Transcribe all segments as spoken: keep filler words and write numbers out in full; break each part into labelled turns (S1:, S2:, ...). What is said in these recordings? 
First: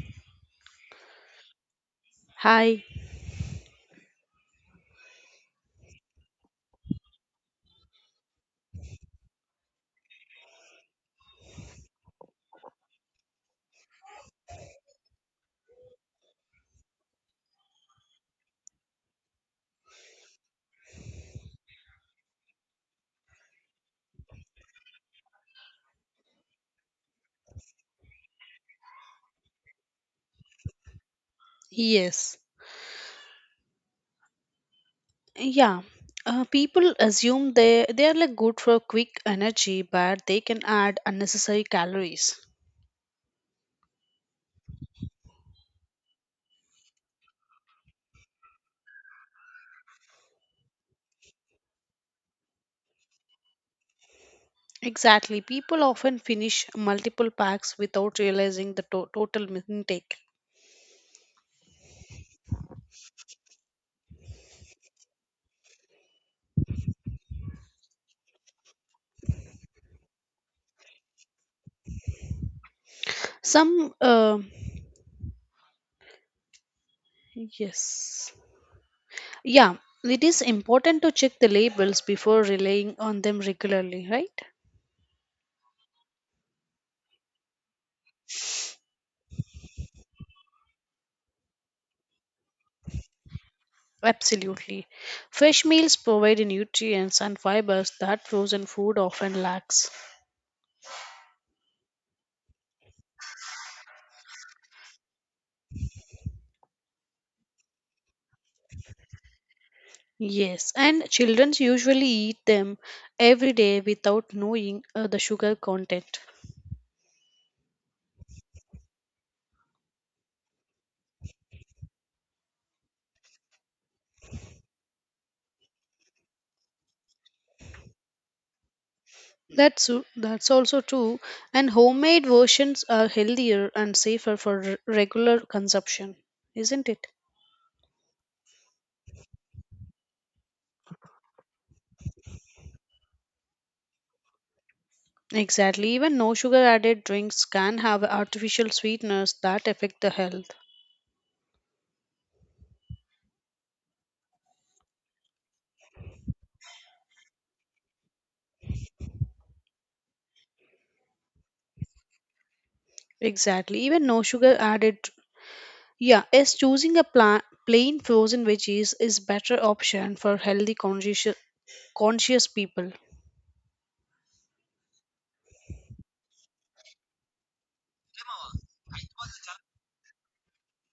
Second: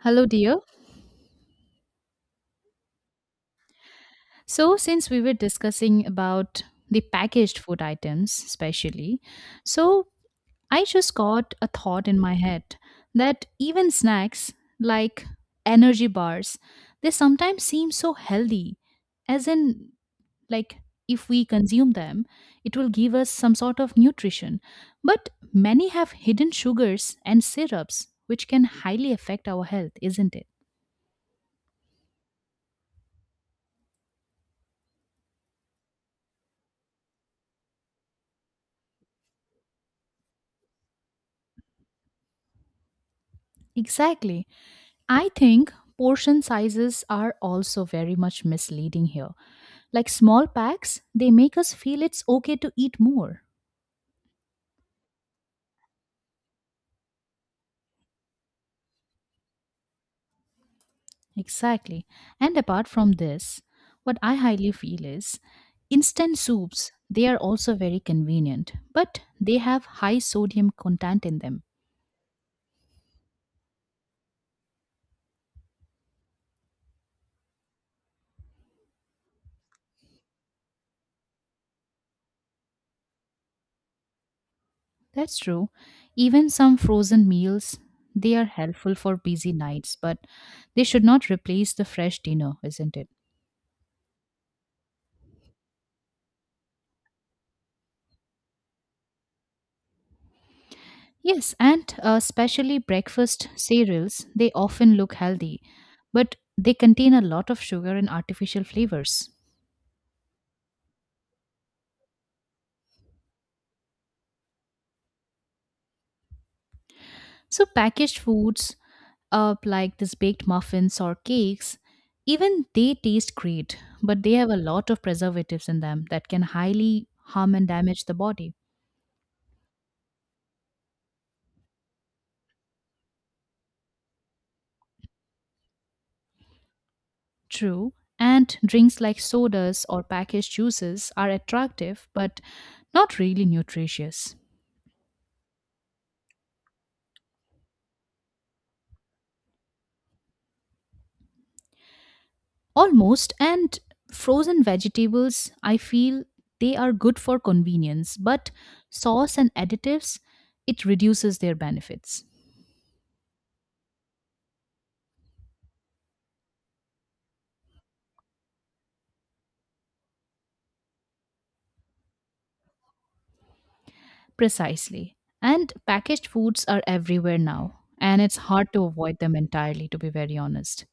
S1: Hello, dear.
S2: Hi.
S1: So, since we were discussing about the packaged food items, especially, so I just got a thought in my head that even snacks like energy bars, they sometimes seem so healthy, as in like if we consume them it will give us some sort of nutrition, but many have hidden sugars and syrups which can highly affect our health, isn't it?
S2: Yes. Yeah. Uh, people assume they they are like good for quick energy, but they can add unnecessary calories.
S1: Exactly. I think portion sizes are also very much misleading here. Like small packs, they make us feel it's okay to eat more.
S2: Exactly. People often finish multiple packs without realizing the to- total mi- intake.
S1: Exactly. And apart from this, what I highly feel is instant soups, they are also very convenient, but they have high sodium content in them.
S2: Some uh, yes. Yeah. It is important to check the labels before relying on them regularly, right?
S1: That's true. Even some frozen meals, they are helpful for busy nights, but they should not replace the fresh dinner, isn't it?
S2: Absolutely. Fresh meals provide nutrients and fibers that frozen food often lacks.
S1: Yes, and uh, especially breakfast cereals, they often look healthy, but they contain a lot of sugar and artificial flavors.
S2: Yes, and children usually eat them every day without knowing uh, the sugar content.
S1: So packaged foods up like this baked muffins or cakes, even they taste great, but they have a lot of preservatives in them that can highly harm and damage the body.
S2: That's su- that's also true. And homemade versions are healthier and safer for r- regular consumption, isn't it?
S1: True. And drinks like sodas or packaged juices are attractive but not really nutritious.
S2: Exactly. Even no sugar added drinks can have artificial sweeteners that affect the health.
S1: Almost, and frozen vegetables, I feel they are good for convenience, but sauce and additives, it reduces their benefits.
S2: Exactly. Even no sugar added. Yeah, as choosing a pla- plain frozen veggies is better option for healthy conscious conscious people.
S1: Precisely. And packaged foods are everywhere now, and it's hard to avoid them entirely, to be very honest.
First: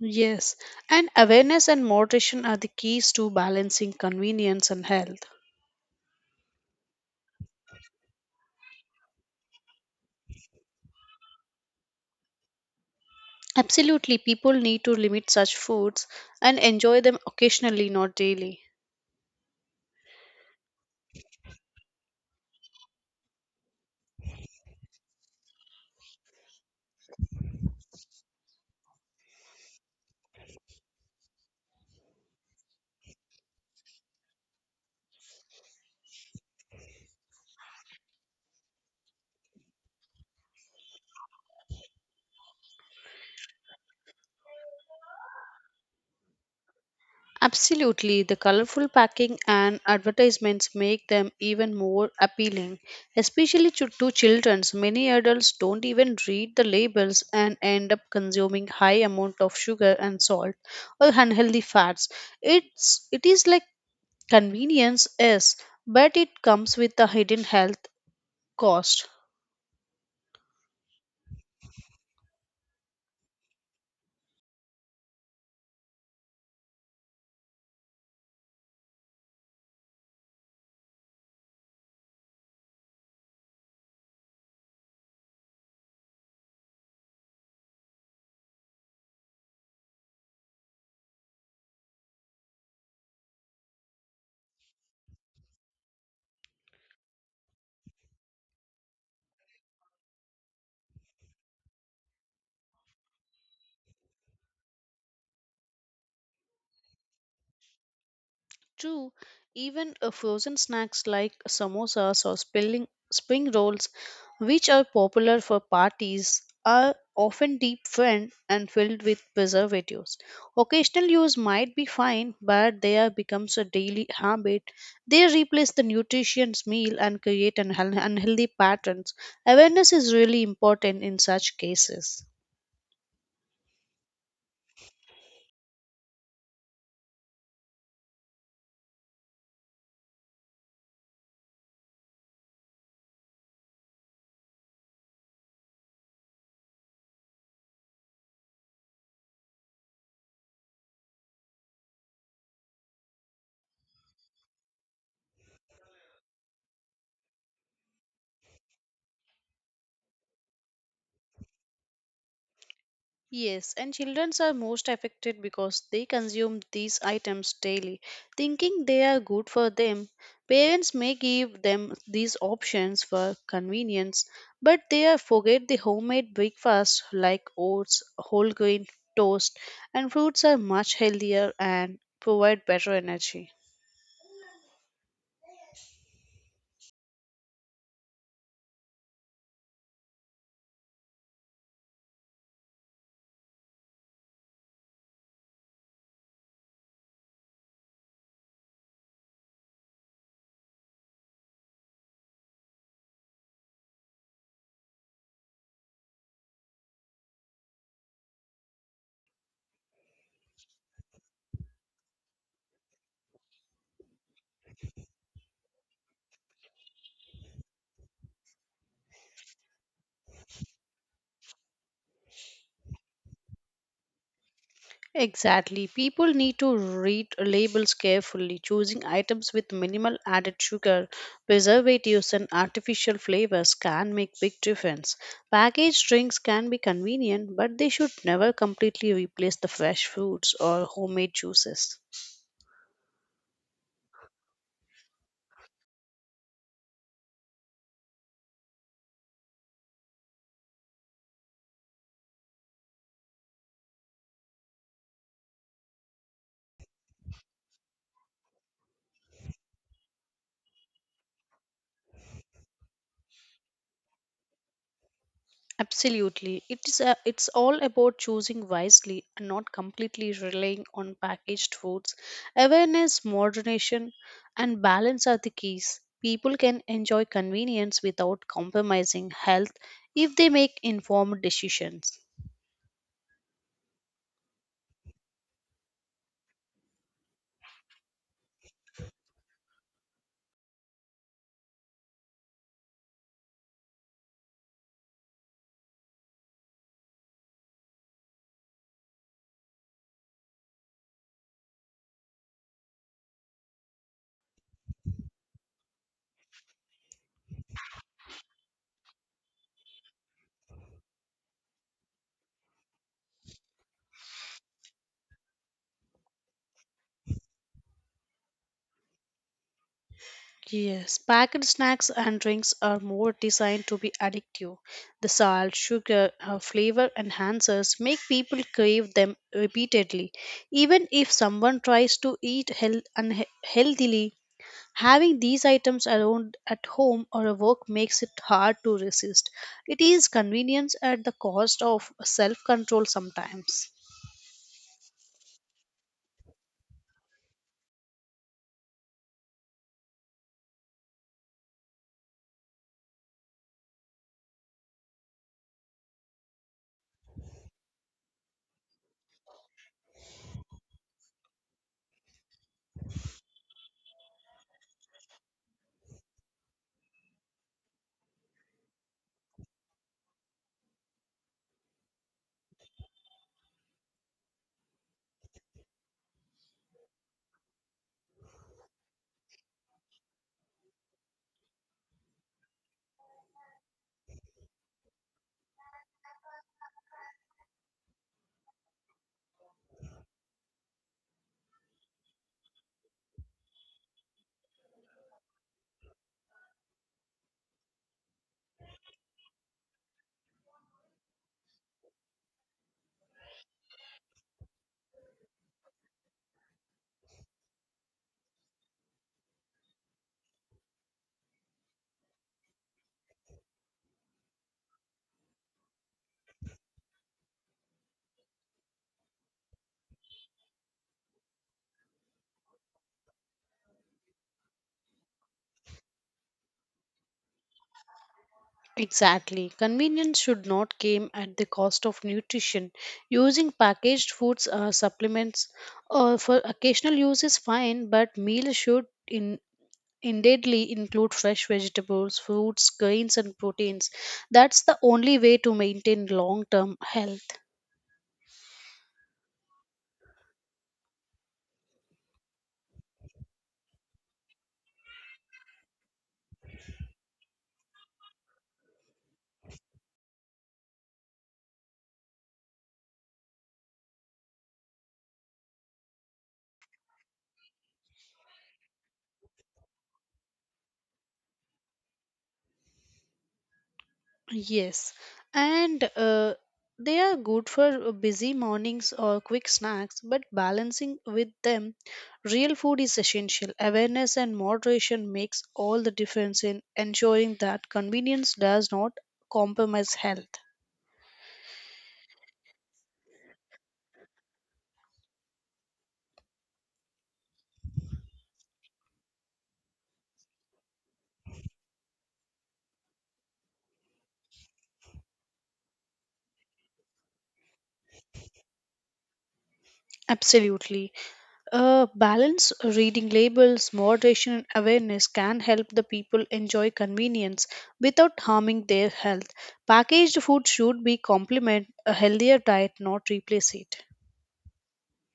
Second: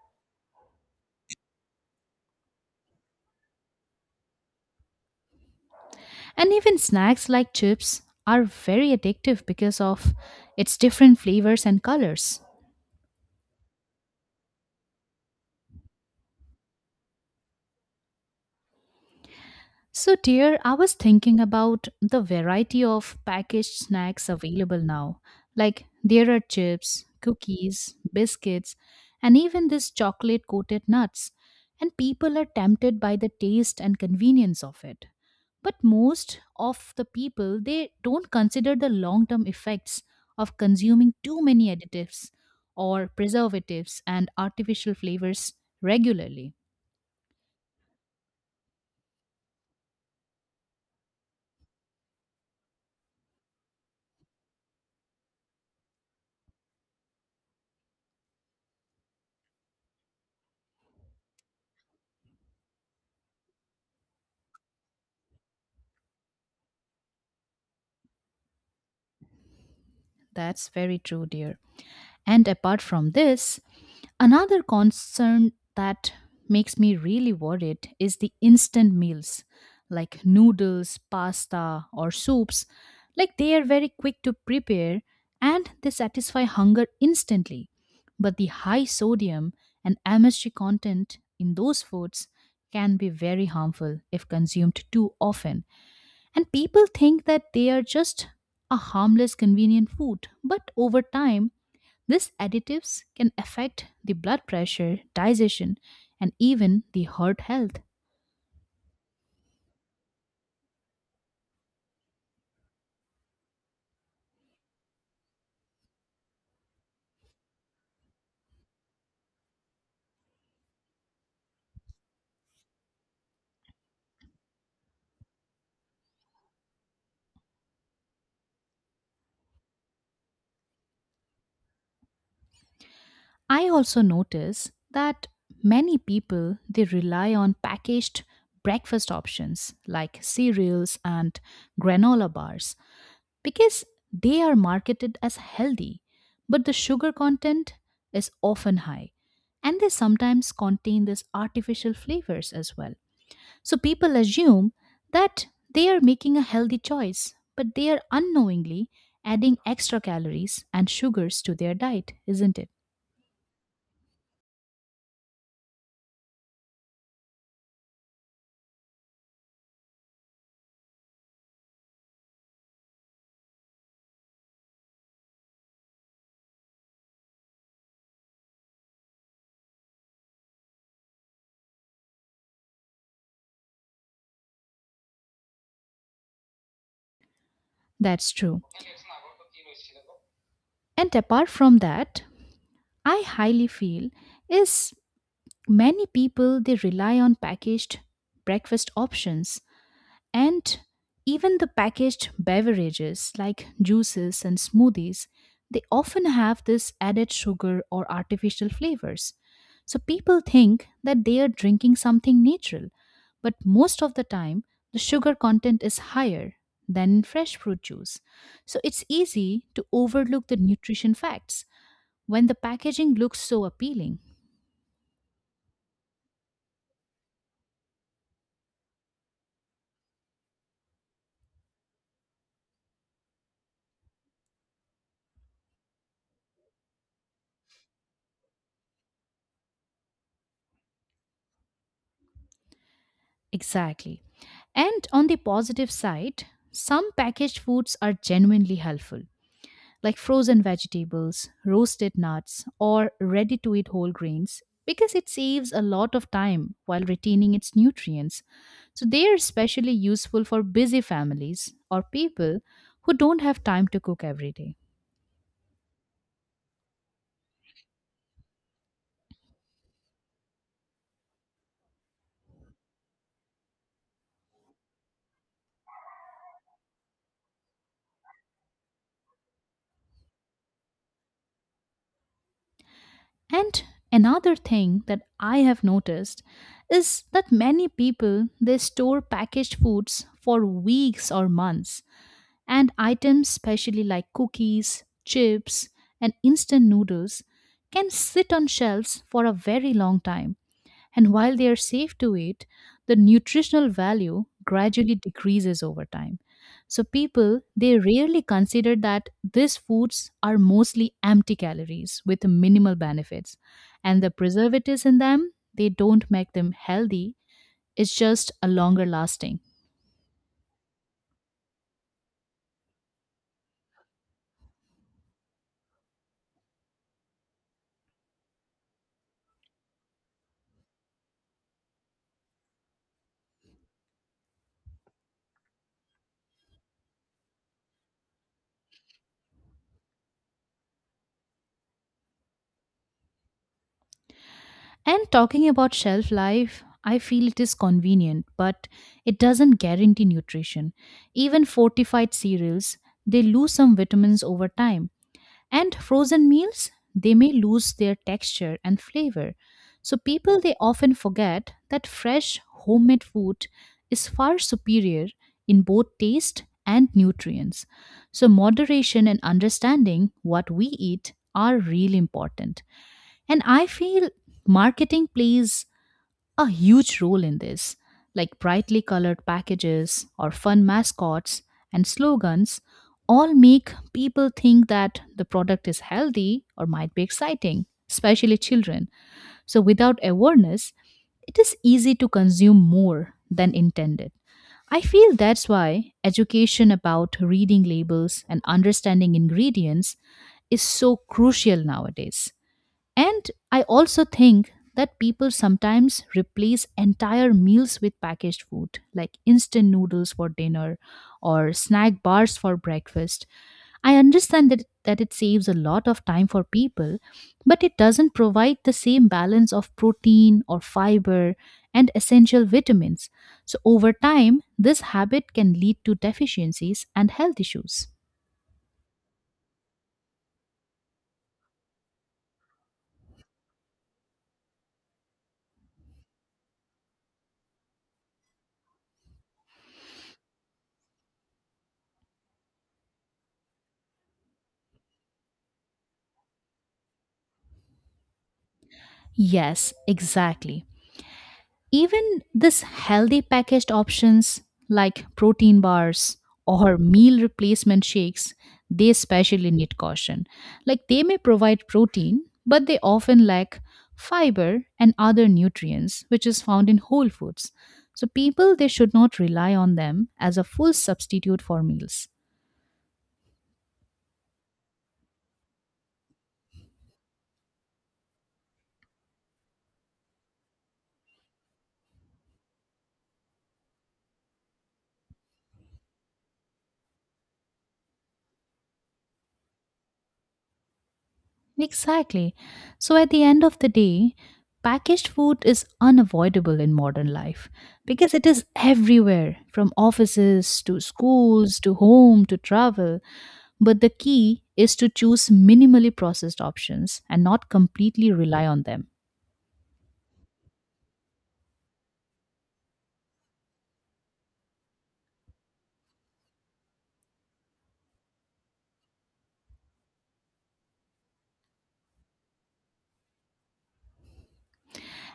S2: Yes, and awareness and moderation are the keys to balancing convenience and health.
S1: And even snacks like chips are very addictive because of its different flavors and colors.
S2: Absolutely, people need to limit such foods and enjoy them occasionally, not daily.
S1: So, dear, I was thinking about the variety of packaged snacks available now. Like, there are chips, cookies, biscuits, and even this chocolate coated nuts. And people are tempted by the taste and convenience of it. But most of the people, they don't consider the long term effects of consuming too many additives or preservatives and artificial flavors regularly.
S2: Absolutely, the colorful packing and advertisements make them even more appealing, especially to, to children. Many adults don't even read the labels and end up consuming high amount of sugar and salt or unhealthy fats. It's it is like convenience is, but it comes with a hidden health cost.
S1: That's very true, dear. And apart from this, another concern that makes me really worried is the instant meals like noodles, pasta, or soups. Like, they are very quick to prepare and they satisfy hunger instantly. But the high sodium and M S G content in those foods can be very harmful if consumed too often. And people think that they are just a harmless, convenient food. But over time, these additives can affect the blood pressure, digestion, and even the heart health.
S2: Two, even uh, frozen snacks like samosas or spilling, spring rolls, which are popular for parties, are often deep fried and filled with preservatives. Occasional use might be fine, but they are becomes a daily habit. They replace the nutritious meal and create an unhealthy patterns. Awareness is really important in such cases.
S1: I also notice that many people they rely on packaged breakfast options like cereals and granola bars because they are marketed as healthy, but the sugar content is often high and they sometimes contain these artificial flavors as well. So people assume that they are making a healthy choice, but they are unknowingly adding extra calories and sugars to their diet, isn't it?
S2: Yes, and children are most affected because they consume these items daily, thinking they are good for them. Parents may give them these options for convenience, but they are forget the homemade breakfast like oats, whole grain toast, and fruits are much healthier and provide better energy.
S1: That's true. And apart from that, I highly feel is many people they rely on packaged breakfast options. And even the packaged beverages like juices and smoothies, they often have this added sugar or artificial flavors. So people think that they are drinking something natural, but most of the time, the sugar content is higher than in fresh fruit juice. So it's easy to overlook the nutrition facts when the packaging looks so appealing.
S2: Exactly. People need to read labels carefully, choosing items with minimal added sugar, preservatives, and artificial flavors can make big difference. Packaged drinks can be convenient, but they should never completely replace the fresh fruits or homemade juices.
S1: Exactly. And on the positive side, some packaged foods are genuinely helpful like frozen vegetables, roasted nuts, or ready to eat whole grains, because it saves a lot of time while retaining its nutrients. So, they are especially useful for busy families or people who don't have time to cook every day.
S2: Absolutely. It is a, it's all about choosing wisely and not completely relying on packaged foods. Awareness, moderation, and balance are the keys. People can enjoy convenience without compromising health if they make informed decisions.
S1: And another thing that I have noticed is that many people they store packaged foods for weeks or months. And items, especially like cookies, chips, and instant noodles, can sit on shelves for a very long time. And while they are safe to eat, the nutritional value gradually decreases over time. So people they rarely consider that these foods are mostly empty calories with minimal benefits, and the preservatives in them they don't make them healthy, it's just a longer lasting.
S2: Yes, packaged snacks and drinks are more designed to be addictive. The salt, sugar, uh, flavor enhancers make people crave them repeatedly. Even if someone tries to eat health- unhealthily, having these items around at home or at work makes it hard to resist. It is convenience at the cost of self control sometimes.
S1: And talking about shelf life, I feel it is convenient, but it doesn't guarantee nutrition. Even fortified cereals, they lose some vitamins over time. And frozen meals, they may lose their texture and flavor. So people they often forget that fresh homemade food is far superior in both taste and nutrients. So moderation and understanding what we eat are really important. And I feel marketing plays a huge role in this. Like brightly colored packages or fun mascots and slogans all make people think that the product is healthy or might be exciting, especially children. So without awareness, it is easy to consume more than intended. I feel that's why education about reading labels and understanding ingredients is so crucial nowadays. And I also think that people sometimes replace entire meals with packaged food, like instant noodles for dinner or snack bars for breakfast. I understand that, that it saves a lot of time for people, but it doesn't provide the same balance of protein or fiber and essential vitamins. So, over time, this habit can lead to deficiencies and health issues.
S2: Exactly. Convenience should not come at the cost of nutrition. Using packaged foods uh, supplements uh, for occasional use is fine, but meals should in indeedly include fresh vegetables, fruits, grains and proteins. That's the only way to maintain long-term health.
S1: Yes, exactly. Even this healthy packaged options like protein bars or meal replacement shakes, they especially need caution. Like, they may provide protein, but they often lack fiber and other nutrients which is found in whole foods. So people they should not rely on them as a full substitute for meals.
S2: Yes, and uh, they are good for uh, busy mornings or quick snacks, but balancing with them, real food is essential. Awareness and moderation makes all the difference in ensuring that convenience does not compromise health.
S1: Exactly. So at the end of the day, packaged food is unavoidable in modern life because it is everywhere, from offices to schools to home to travel. But the key is to choose minimally processed options and not completely rely on them.
S2: Absolutely. Uh, balance reading labels, moderation, and awareness can help the people enjoy convenience without harming their health. Packaged food should be complement a healthier diet, not replace it.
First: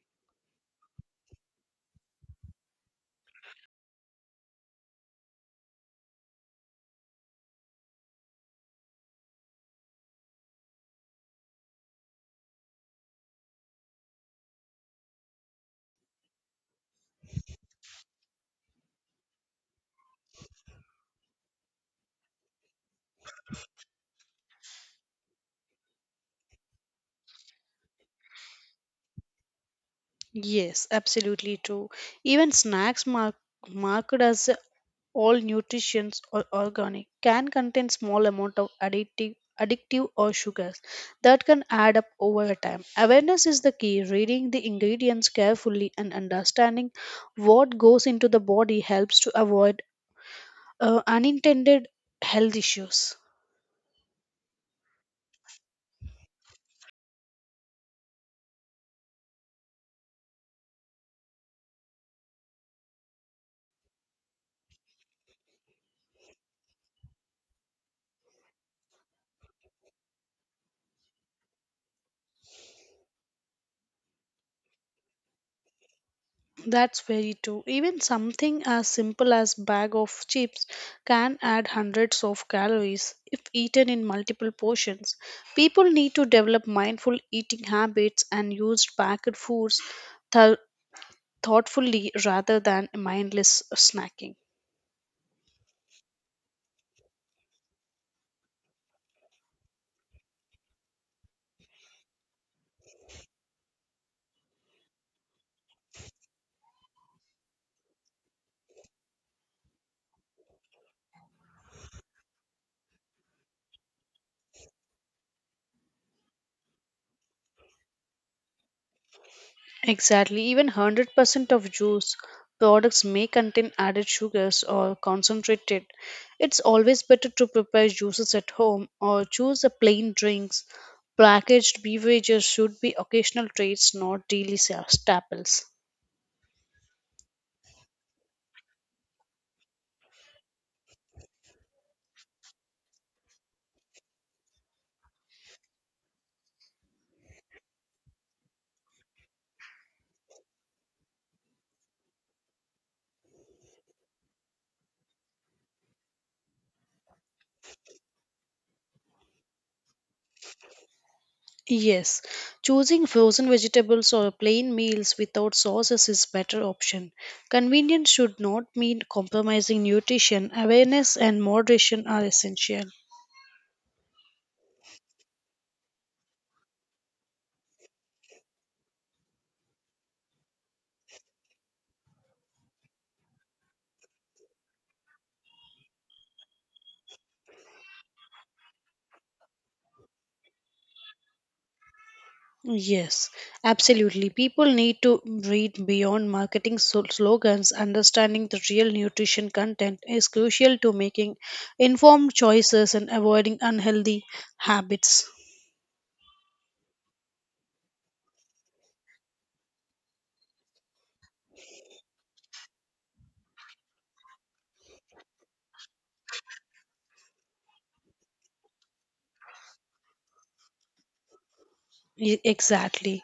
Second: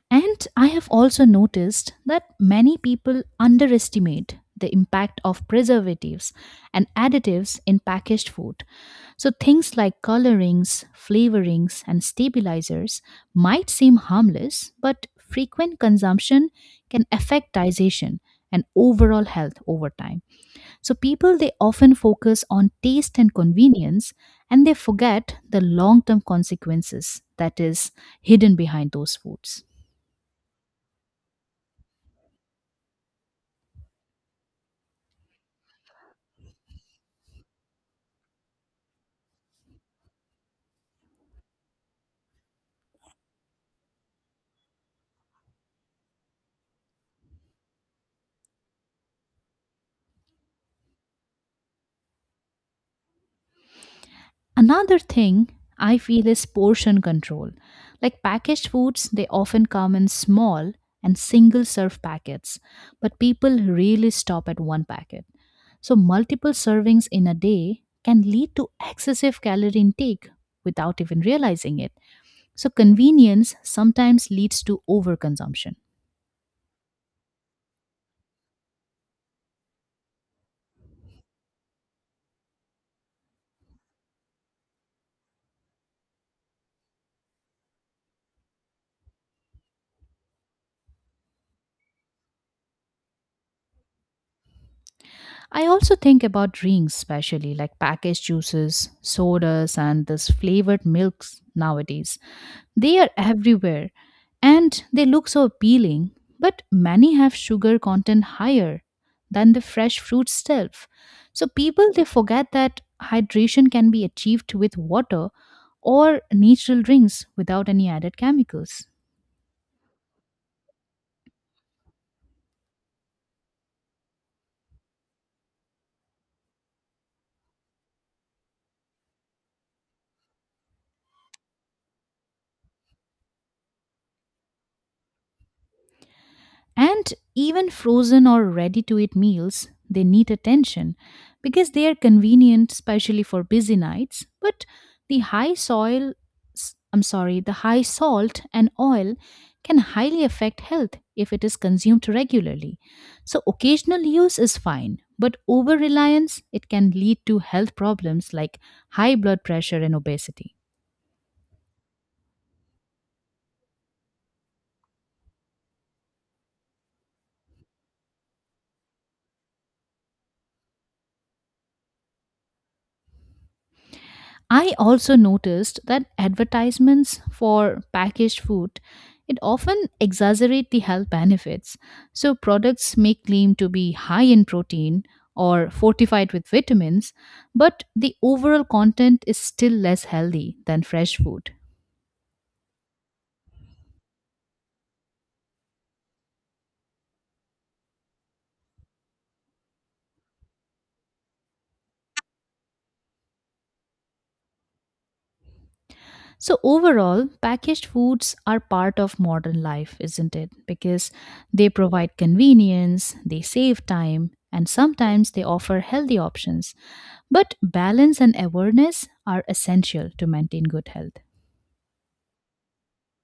S1: And I have also noticed that many people underestimate the impact of preservatives and additives in packaged food. So, things like colorings, flavorings, and stabilizers might seem harmless, but frequent consumption can affect digestion and overall health over time. So, people they often focus on taste and convenience and they forget the long term consequences that is hidden behind those foods.
S2: Yes, absolutely true. Even snacks mark, marked as all nutrients or organic can contain small amount of addictive addictive or sugars that can add up over a time awareness is the key reading the ingredients carefully and understanding what goes into the body helps to avoid uh, unintended health issues.
S1: Another thing I feel is portion control. Like packaged foods, they often come in small and single serve packets, but people really stop at one packet. So, multiple servings in a day can lead to excessive calorie intake without even realizing it. So, convenience sometimes leads to overconsumption.
S2: That's very true. Even something as simple as bag of chips can add hundreds of calories if eaten in multiple portions. People need to develop mindful eating habits and use packed foods th- thoughtfully rather than mindless snacking.
S1: I also think about drinks, especially like packaged juices, sodas, and this flavored milks nowadays. They are everywhere and they look so appealing, but many have sugar content higher than the fresh fruit itself. So people they forget that hydration can be achieved with water or natural drinks without any added chemicals.
S2: Exactly, even one hundred percent of juice products may contain added sugars or concentrated. It's always better to prepare juices at home or choose a plain drinks. Packaged beverages should be occasional treats, not daily sa- staples.
S1: And even frozen or ready to eat meals, they need attention because they are convenient, especially for busy nights. But the high soil, s- I'm sorry, the high salt and oil can highly affect health if it is consumed regularly. So occasional use is fine, but over reliance, it can lead to health problems like high blood pressure and obesity.
S2: Yes, choosing frozen vegetables or plain meals without sauces is better option. Convenience should not mean compromising nutrition. Awareness and moderation are essential.
S1: I also noticed that advertisements for packaged food it often exaggerate the health benefits. So products may claim to be high in protein or fortified with vitamins, but the overall content is still less healthy than fresh food.
S2: Yes, absolutely. People need to read beyond marketing so- slogans. Understanding the real nutrition content is crucial to making informed choices and avoiding unhealthy habits.
S1: So overall, packaged foods are part of modern life, isn't it? Because they provide convenience, they save time, and sometimes they offer healthy options. But balance and awareness are essential to maintain good health.
S2: E- Exactly.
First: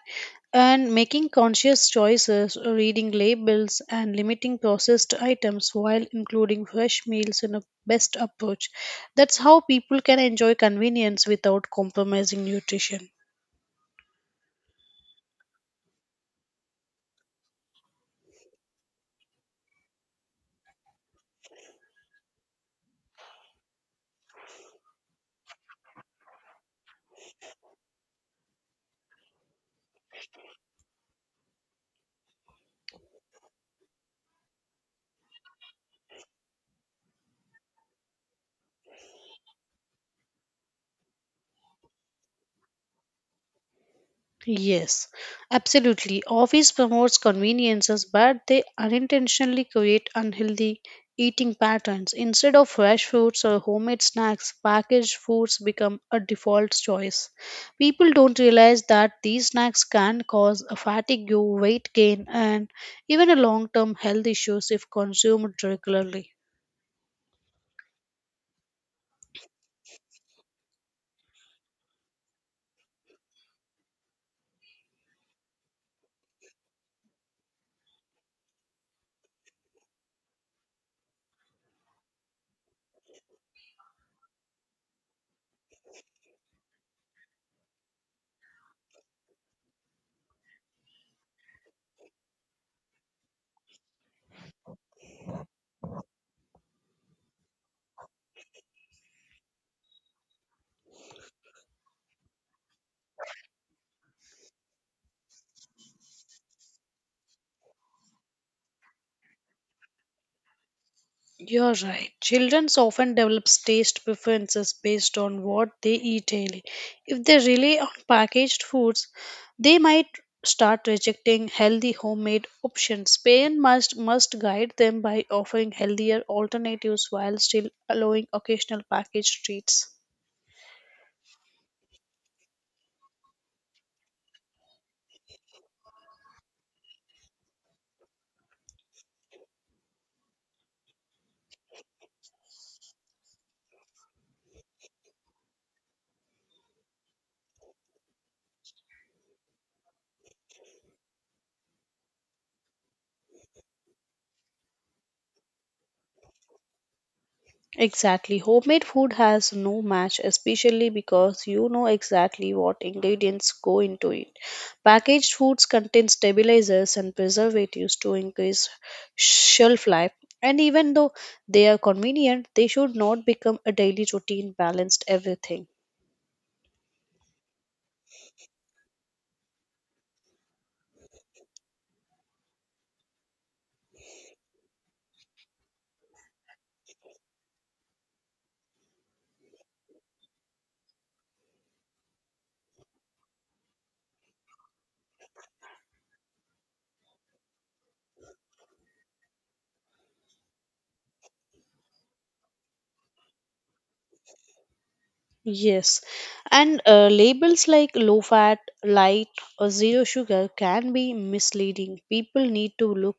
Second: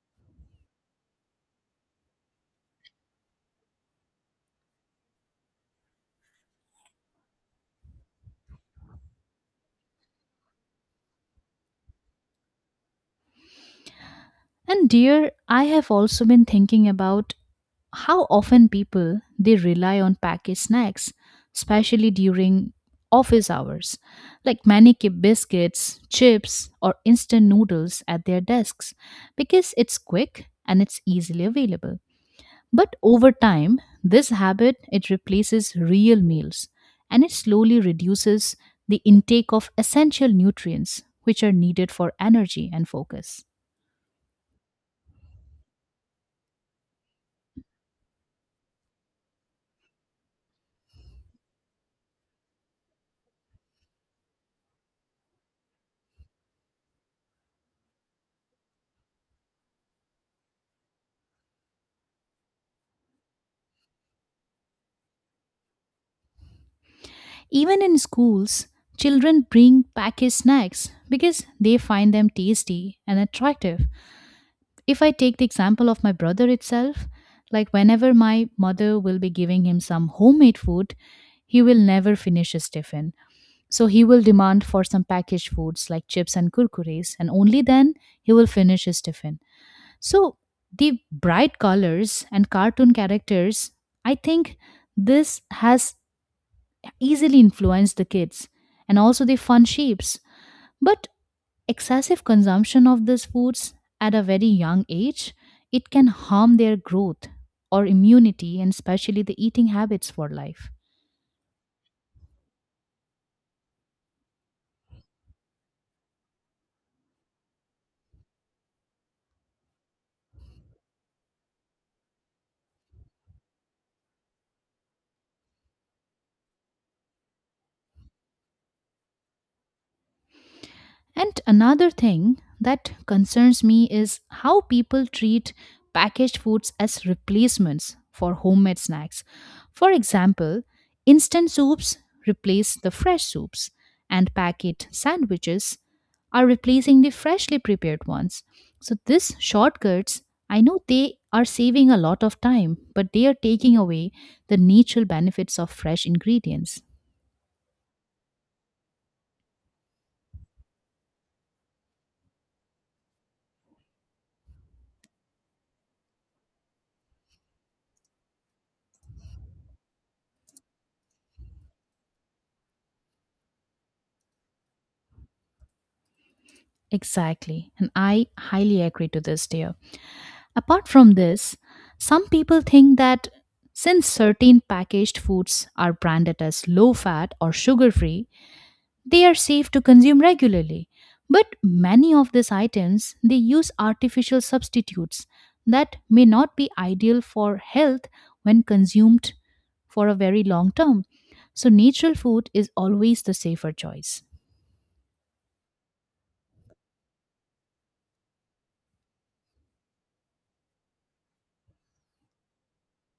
S2: And making conscious choices, reading labels, and limiting processed items while including fresh meals in a best approach. That's how people can enjoy convenience without compromising nutrition.
S1: And dear, I have also been thinking about how often people they rely on packaged snacks, especially during office hours, like many keep biscuits, chips, or instant noodles at their desks because it's quick and it's easily available. But over time, this habit it replaces real meals and it slowly reduces the intake of essential nutrients which are needed for energy and focus.
S2: Yes, absolutely. Office promotes conveniences, but they unintentionally create unhealthy eating patterns. Instead of fresh fruits or homemade snacks, packaged foods become a default choice. People don't realize that these snacks can cause a fatigue, weight gain, and even a long-term health issues if consumed regularly.
S1: Even in schools, children bring packaged snacks because they find them tasty and attractive. If I take the example of my brother itself, like whenever my mother will be giving him some homemade food, he will never finish his tiffin. So he will demand for some packaged foods like chips and kurkures, and only then he will finish his tiffin. So the bright colors and cartoon characters, I think this has easily influenced the kids, and also the fun shapes. But excessive consumption of these foods at a very young age, it can harm their growth or immunity and especially the eating habits for life.
S2: You're right. Children often develop taste preferences based on what they eat daily. If they rely on packaged foods, they might start rejecting healthy homemade options. Parents must, must guide them by offering healthier alternatives while still allowing occasional packaged treats.
S1: And another thing that concerns me is how people treat packaged foods as replacements for homemade snacks. For example, instant soups replace the fresh soups, and packet sandwiches are replacing the freshly prepared ones. So, these shortcuts, I know they are saving a lot of time, but they are taking away the natural benefits of fresh ingredients.
S2: Exactly. Homemade food has no match, especially because you know exactly what ingredients go into it. Packaged foods contain stabilizers and preservatives to increase shelf life. And even though they are convenient, they should not become a daily routine, balanced everything.
S1: Exactly. And I highly agree to this, dear. Apart from this, some people think that since certain packaged foods are branded as low fat or sugar free, they are safe to consume regularly. But many of these items, they use artificial substitutes that may not be ideal for health when consumed for a very long term. So natural food is always the safer choice.
S2: Yes, and uh, labels like low fat, light, or zero sugar can be misleading. People need to look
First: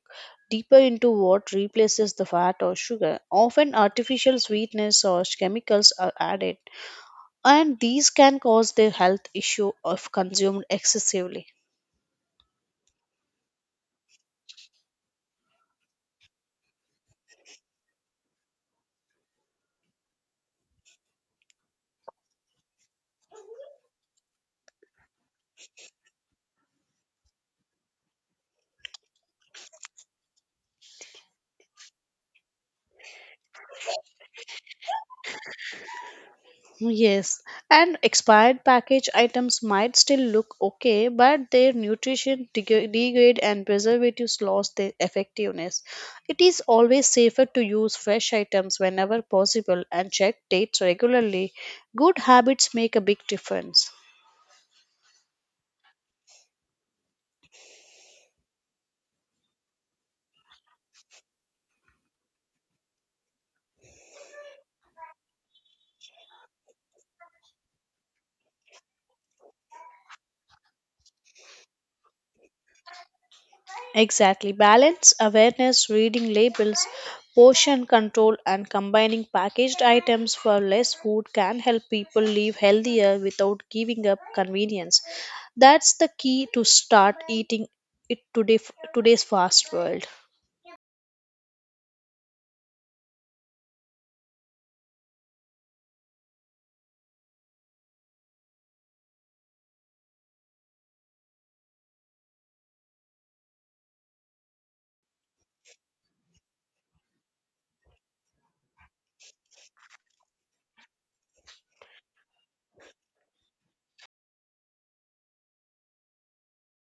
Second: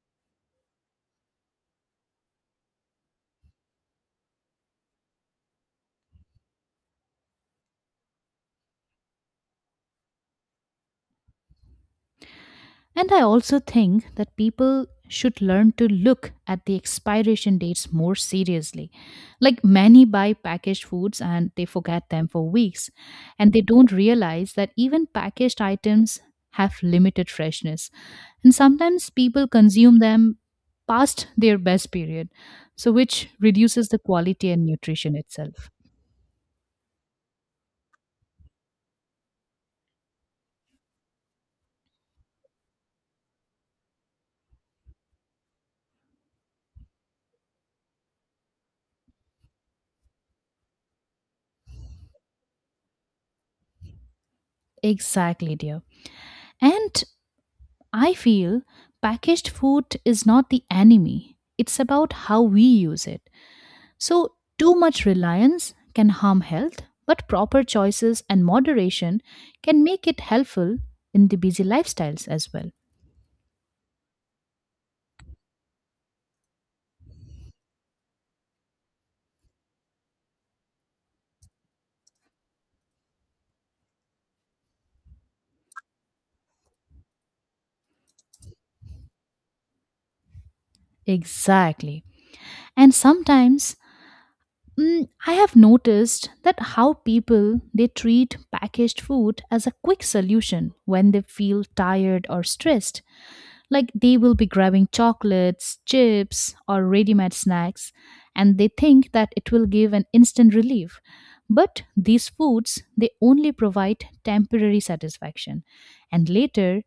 S2: deeper into what replaces the fat or sugar. Often, artificial sweetness or chemicals are added, and these can cause the health issue if consumed excessively.
S1: And I also think that people should learn to look at the expiration dates more seriously. Like, many buy packaged foods and they forget them for weeks, and they don't realize that even packaged items have limited freshness. And sometimes people consume them past their best period, so which reduces the quality and nutrition itself.
S2: Yes, and expired package items might still look okay, but their nutrition deg- degrade and preservatives lost their effectiveness. It is always safer to use fresh items whenever possible and check dates regularly. Good habits make a big difference.
S1: Exactly, dear. And I feel packaged food is not the enemy. It's about how we use it. So, too much reliance can harm health, but proper choices and moderation can make it helpful in the busy lifestyles as well.
S2: Exactly. Balance, awareness, reading labels, portion control, and combining packaged items for less food can help people live healthier without giving up convenience. That's the key to start eating it today today's fast world.
S1: Exactly. And sometimes mm, I have noticed that how people, they treat packaged food as a quick solution when they feel tired or stressed. Like, they will be grabbing chocolates, chips, or ready made snacks, and they think that it will give an instant relief. But these foods, they only provide temporary satisfaction, and later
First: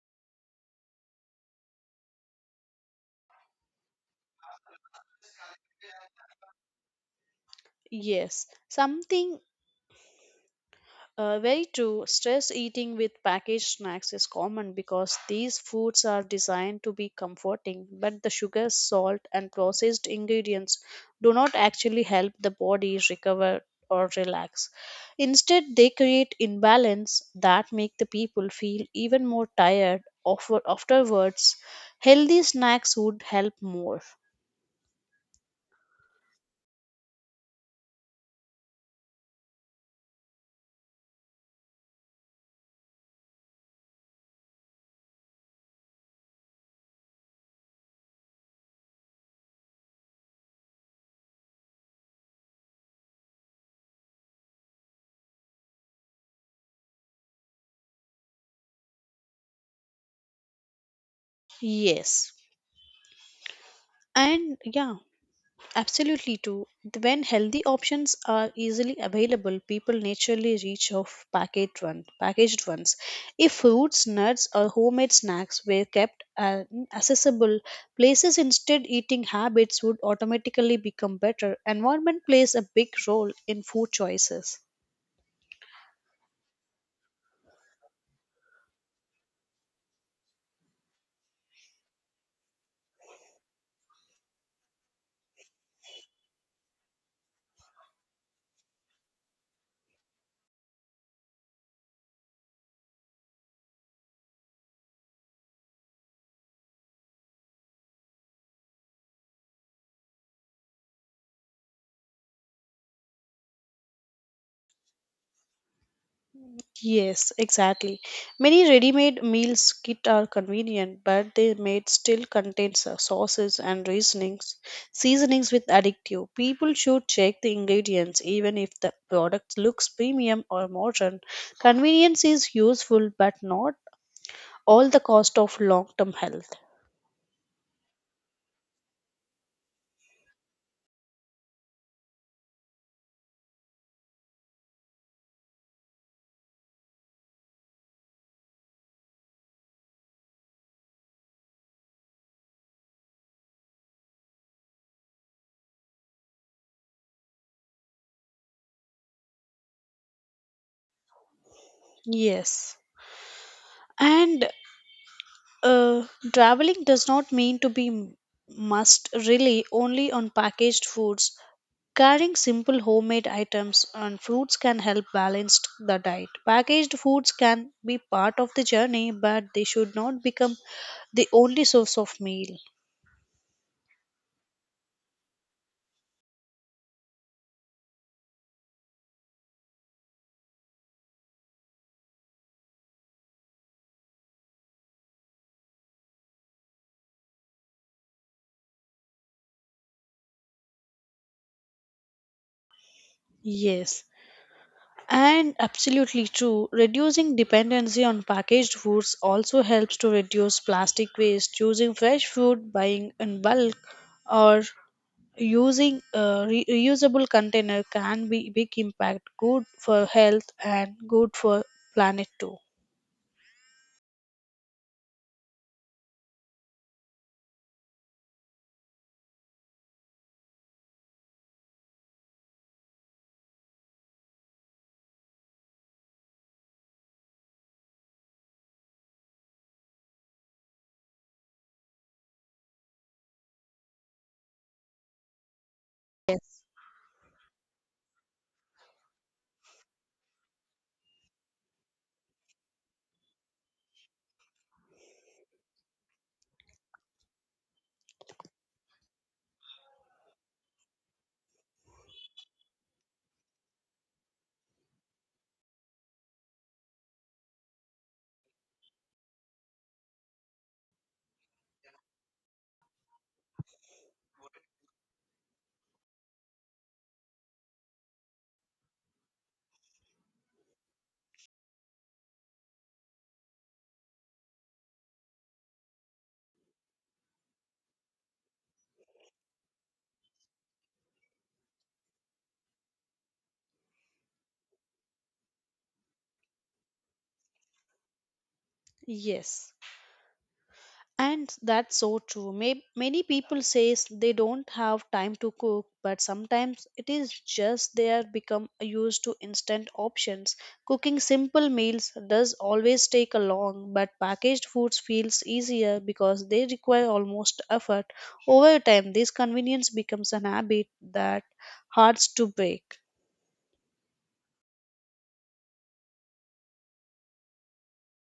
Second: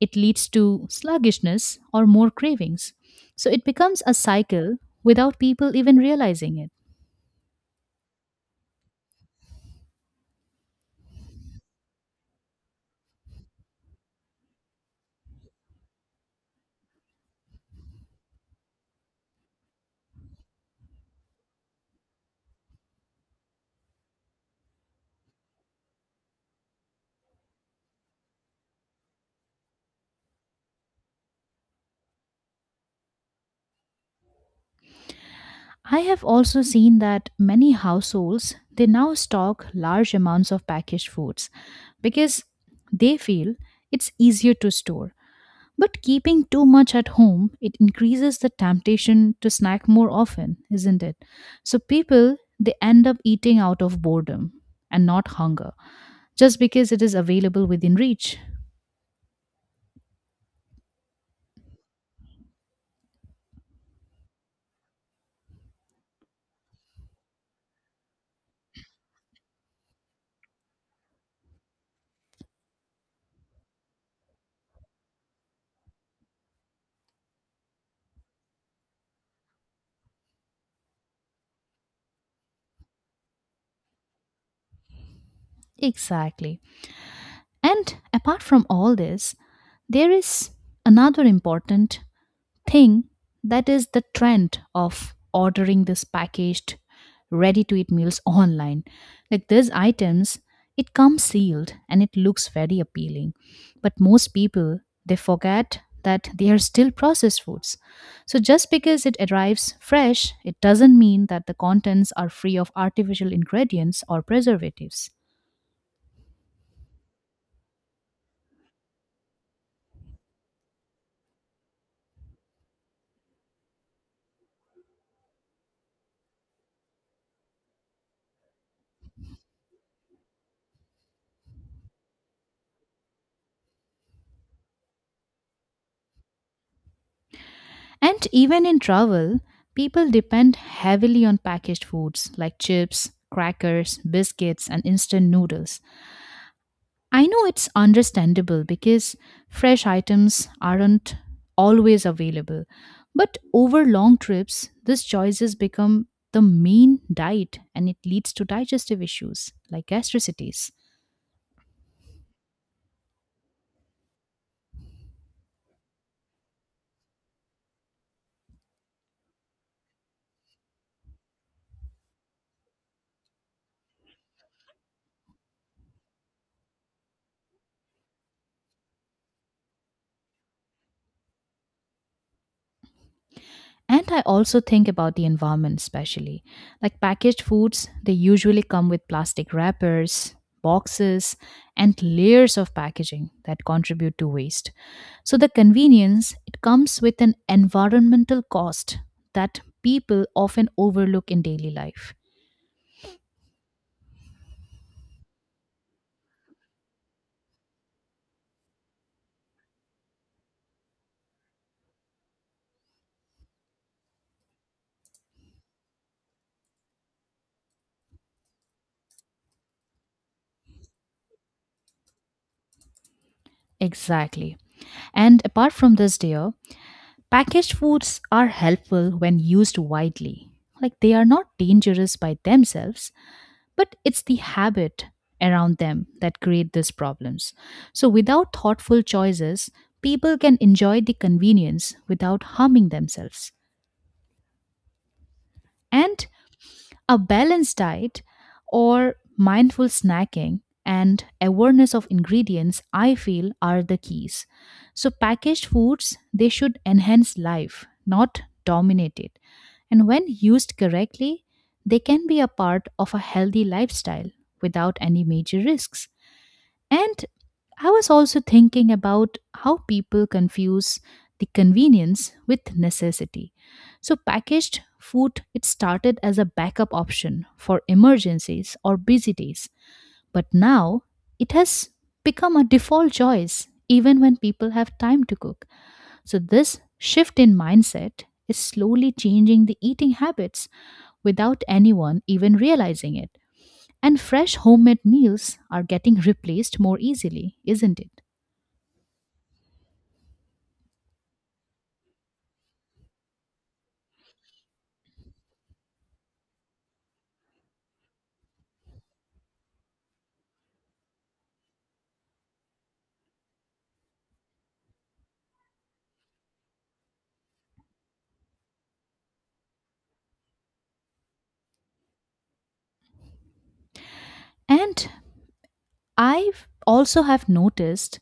S1: it leads to sluggishness or more cravings. So it becomes a cycle without people even realizing it.
S2: Yes, something. Uh, very true. Stress eating with packaged snacks is common because these foods are designed to be comforting, but the sugar, salt, and processed ingredients do not actually help the body recover or relax. Instead, they create imbalance that make the people feel even more tired after- afterwards. Healthy snacks would help more.
S1: I have also seen that many households, they now stock large amounts of packaged foods because they feel it's easier to store. But keeping too much at home, it increases the temptation to snack more often, isn't it? So people, they end up eating out of boredom and not hunger, just because it is available within reach.
S2: Yes. And yeah, absolutely too. When healthy options are easily available, people naturally reach of packaged one, packaged ones. If fruits, nuts, or homemade snacks were kept uh, accessible, places instead eating habits would automatically become better. Environment plays a big role in food choices.
S1: Exactly. And apart from all this, there is another important thing, that is the trend of ordering this packaged ready to eat meals online. Like, these items, it comes sealed and it looks very appealing, but most people, they forget that they are still processed foods. So just because it arrives fresh, it doesn't mean that the contents are free of artificial ingredients or preservatives.
S2: Yes, exactly. Many ready-made meals kit are convenient, but they made still contains uh, sauces and reasonings, seasonings with addictive. People should check the ingredients even if the product looks premium or modern. Convenience is useful, but not all the cost of long-term health.
S1: And even in travel, people depend heavily on packaged foods like chips, crackers, biscuits, and instant noodles. I know it's understandable because fresh items aren't always available. But over long trips, these choices become the main diet and it leads to digestive issues like gastricities.
S2: Yes. And uh, traveling does not mean to be m- must rely only on packaged foods. Carrying simple homemade items and fruits can help balance the diet. Packaged foods can be part of the journey, but they should not become the only source of meal.
S1: And I also think about the environment, especially. Like, packaged foods, they usually come with plastic wrappers, boxes, and layers of packaging that contribute to waste. So the convenience, it comes with an environmental cost that people often overlook in daily life.
S2: Yes, and absolutely true. Reducing dependency on packaged foods also helps to reduce plastic waste. Choosing fresh food, buying in bulk, or using a re- reusable container can be big impact. Good for health and good for planet too.
S1: Exactly. And apart from this, dear, packaged foods are helpful when used widely. Like, they are not dangerous by themselves, but it's the habit around them that create these problems. So without thoughtful choices, people can enjoy the convenience without harming themselves, and a balanced diet or mindful snacking and awareness of ingredients, I feel, are the keys. So packaged foods, they should enhance life, not dominate it. And when used correctly, they can be a part of a healthy lifestyle without any major risks. And I was also thinking about how people confuse the convenience with necessity. So packaged food, it started as a backup option for emergencies or busy days, but now it has become a default choice even when people have time to cook. So this shift in mindset is slowly changing the eating habits without anyone even realizing it. And fresh homemade meals are getting replaced more easily, isn't it?
S2: Yes. And that's so true. May- Many people says they don't have time to cook, but sometimes it is just they are become used to instant options. Cooking simple meals does always take a long, but packaged foods feels easier because they require almost effort. Over time, this convenience becomes an habit that hard to break.
S1: And I've also have noticed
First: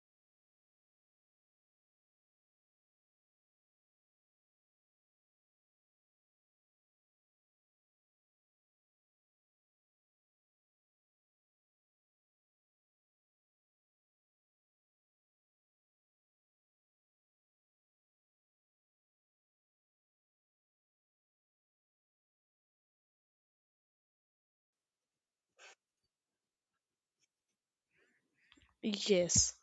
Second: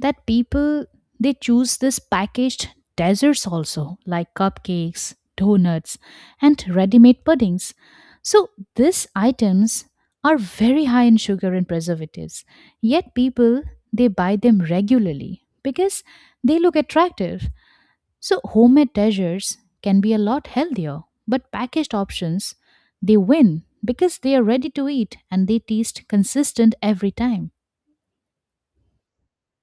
S1: that people, they choose this packaged desserts also, like cupcakes, donuts, and ready-made puddings. So these items are very high in sugar and preservatives. Yet people, they buy them regularly because they look attractive. So, homemade treasures can be a lot healthier, but packaged options, they win because they are ready to eat and they taste consistent every time.
S2: Yes.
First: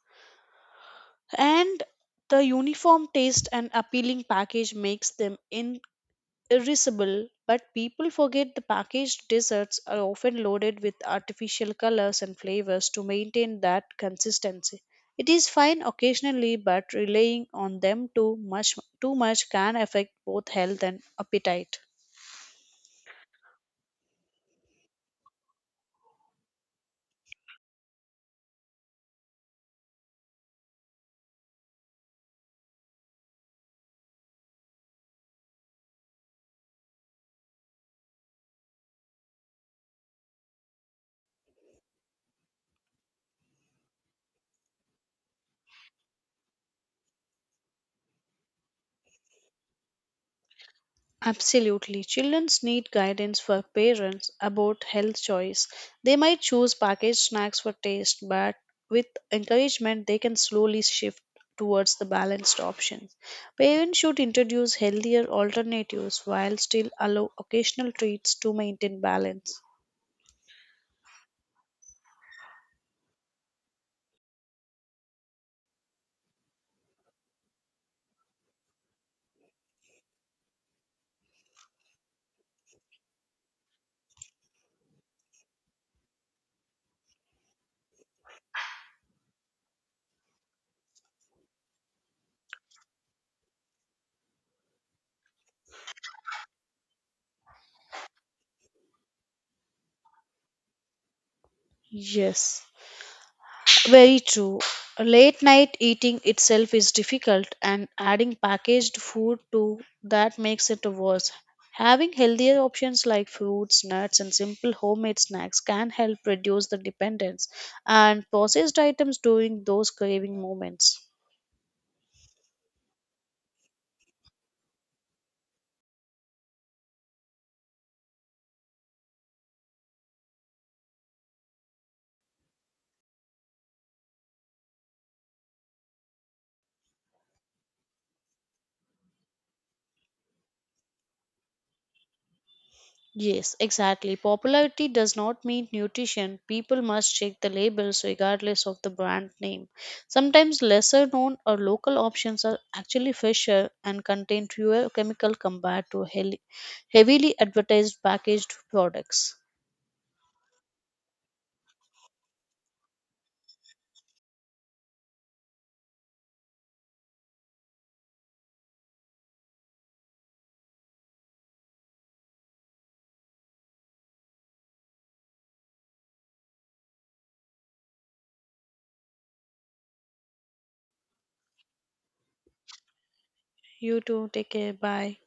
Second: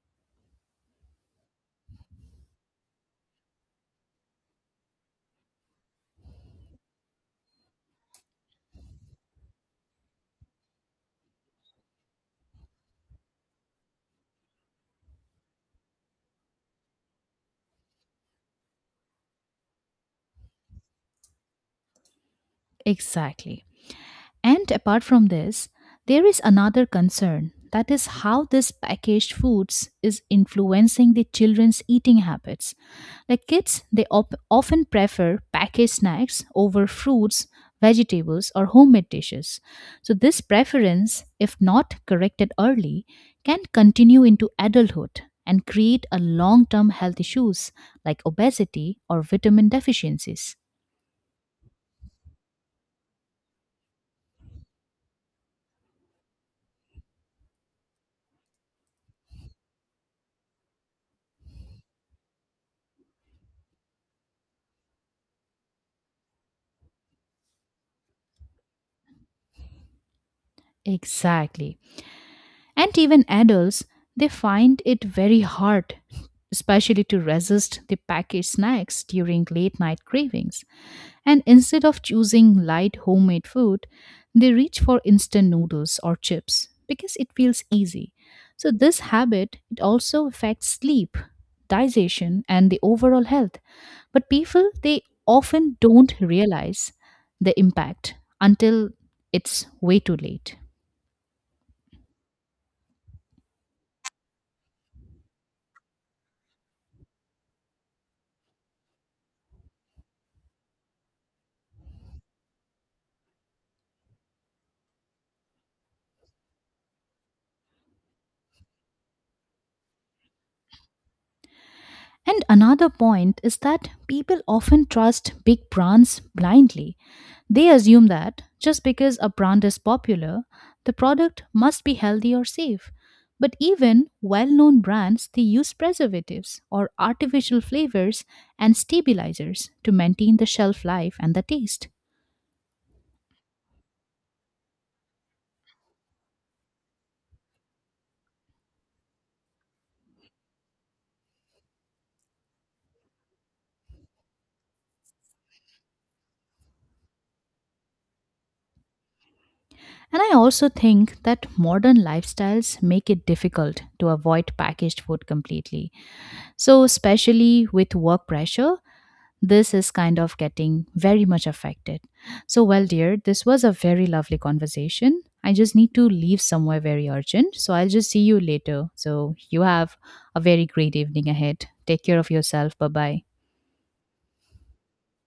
S2: And the uniform taste and appealing package makes them in irascible, but people forget the packaged desserts are often loaded with artificial colors and flavors to maintain that consistency. It is fine occasionally, but relying on them too much too much can affect both health and appetite.
S1: Exactly. And apart from this, there is another concern, that is how this packaged foods is influencing the children's eating habits. Like, kids, they op- often prefer packaged snacks over fruits, vegetables, or homemade dishes. So, this preference, if not corrected early, can continue into adulthood and create a long term health issues like obesity or vitamin deficiencies.
S2: Absolutely. Childrens need guidance for parents about health choice. They might choose packaged snacks for taste, but with encouragement they can slowly shift towards the balanced options. Parents should introduce healthier alternatives while still allow occasional treats to maintain balance.
S1: Exactly. And even adults, they find it very hard, especially to resist the packaged snacks during late night cravings. And instead of choosing light homemade food, they reach for instant noodles or chips because it feels easy. So this habit, it also affects sleep, digestion, and the overall health. But people, they often don't realize the impact until it's way too late.
S2: Yes. Very true. Late night eating itself is difficult, and adding packaged food to that makes it worse. Having healthier options like fruits, nuts, and simple homemade snacks can help reduce the dependence and processed items during those craving moments.
S1: And another point is that people often trust big brands blindly. They assume that just because a brand is popular, the product must be healthy or safe. But even well known brands, they use preservatives or artificial flavors and stabilizers to maintain the shelf life and the taste.
S2: Yes, exactly. Popularity does not mean nutrition. People must check the labels regardless of the brand name. Sometimes lesser known or local options are actually fresher and contain fewer chemical compared to hel- heavily advertised packaged products.
S1: And I also think that modern lifestyles make it difficult to avoid packaged food completely. So, especially with work pressure, this is kind of getting very much affected. So, well, dear, this was a very lovely conversation. I just need to leave somewhere very urgent. So, I'll just see you later. So, you have a very great evening ahead. Take care of yourself. Bye bye.
S2: You too, take care. Bye.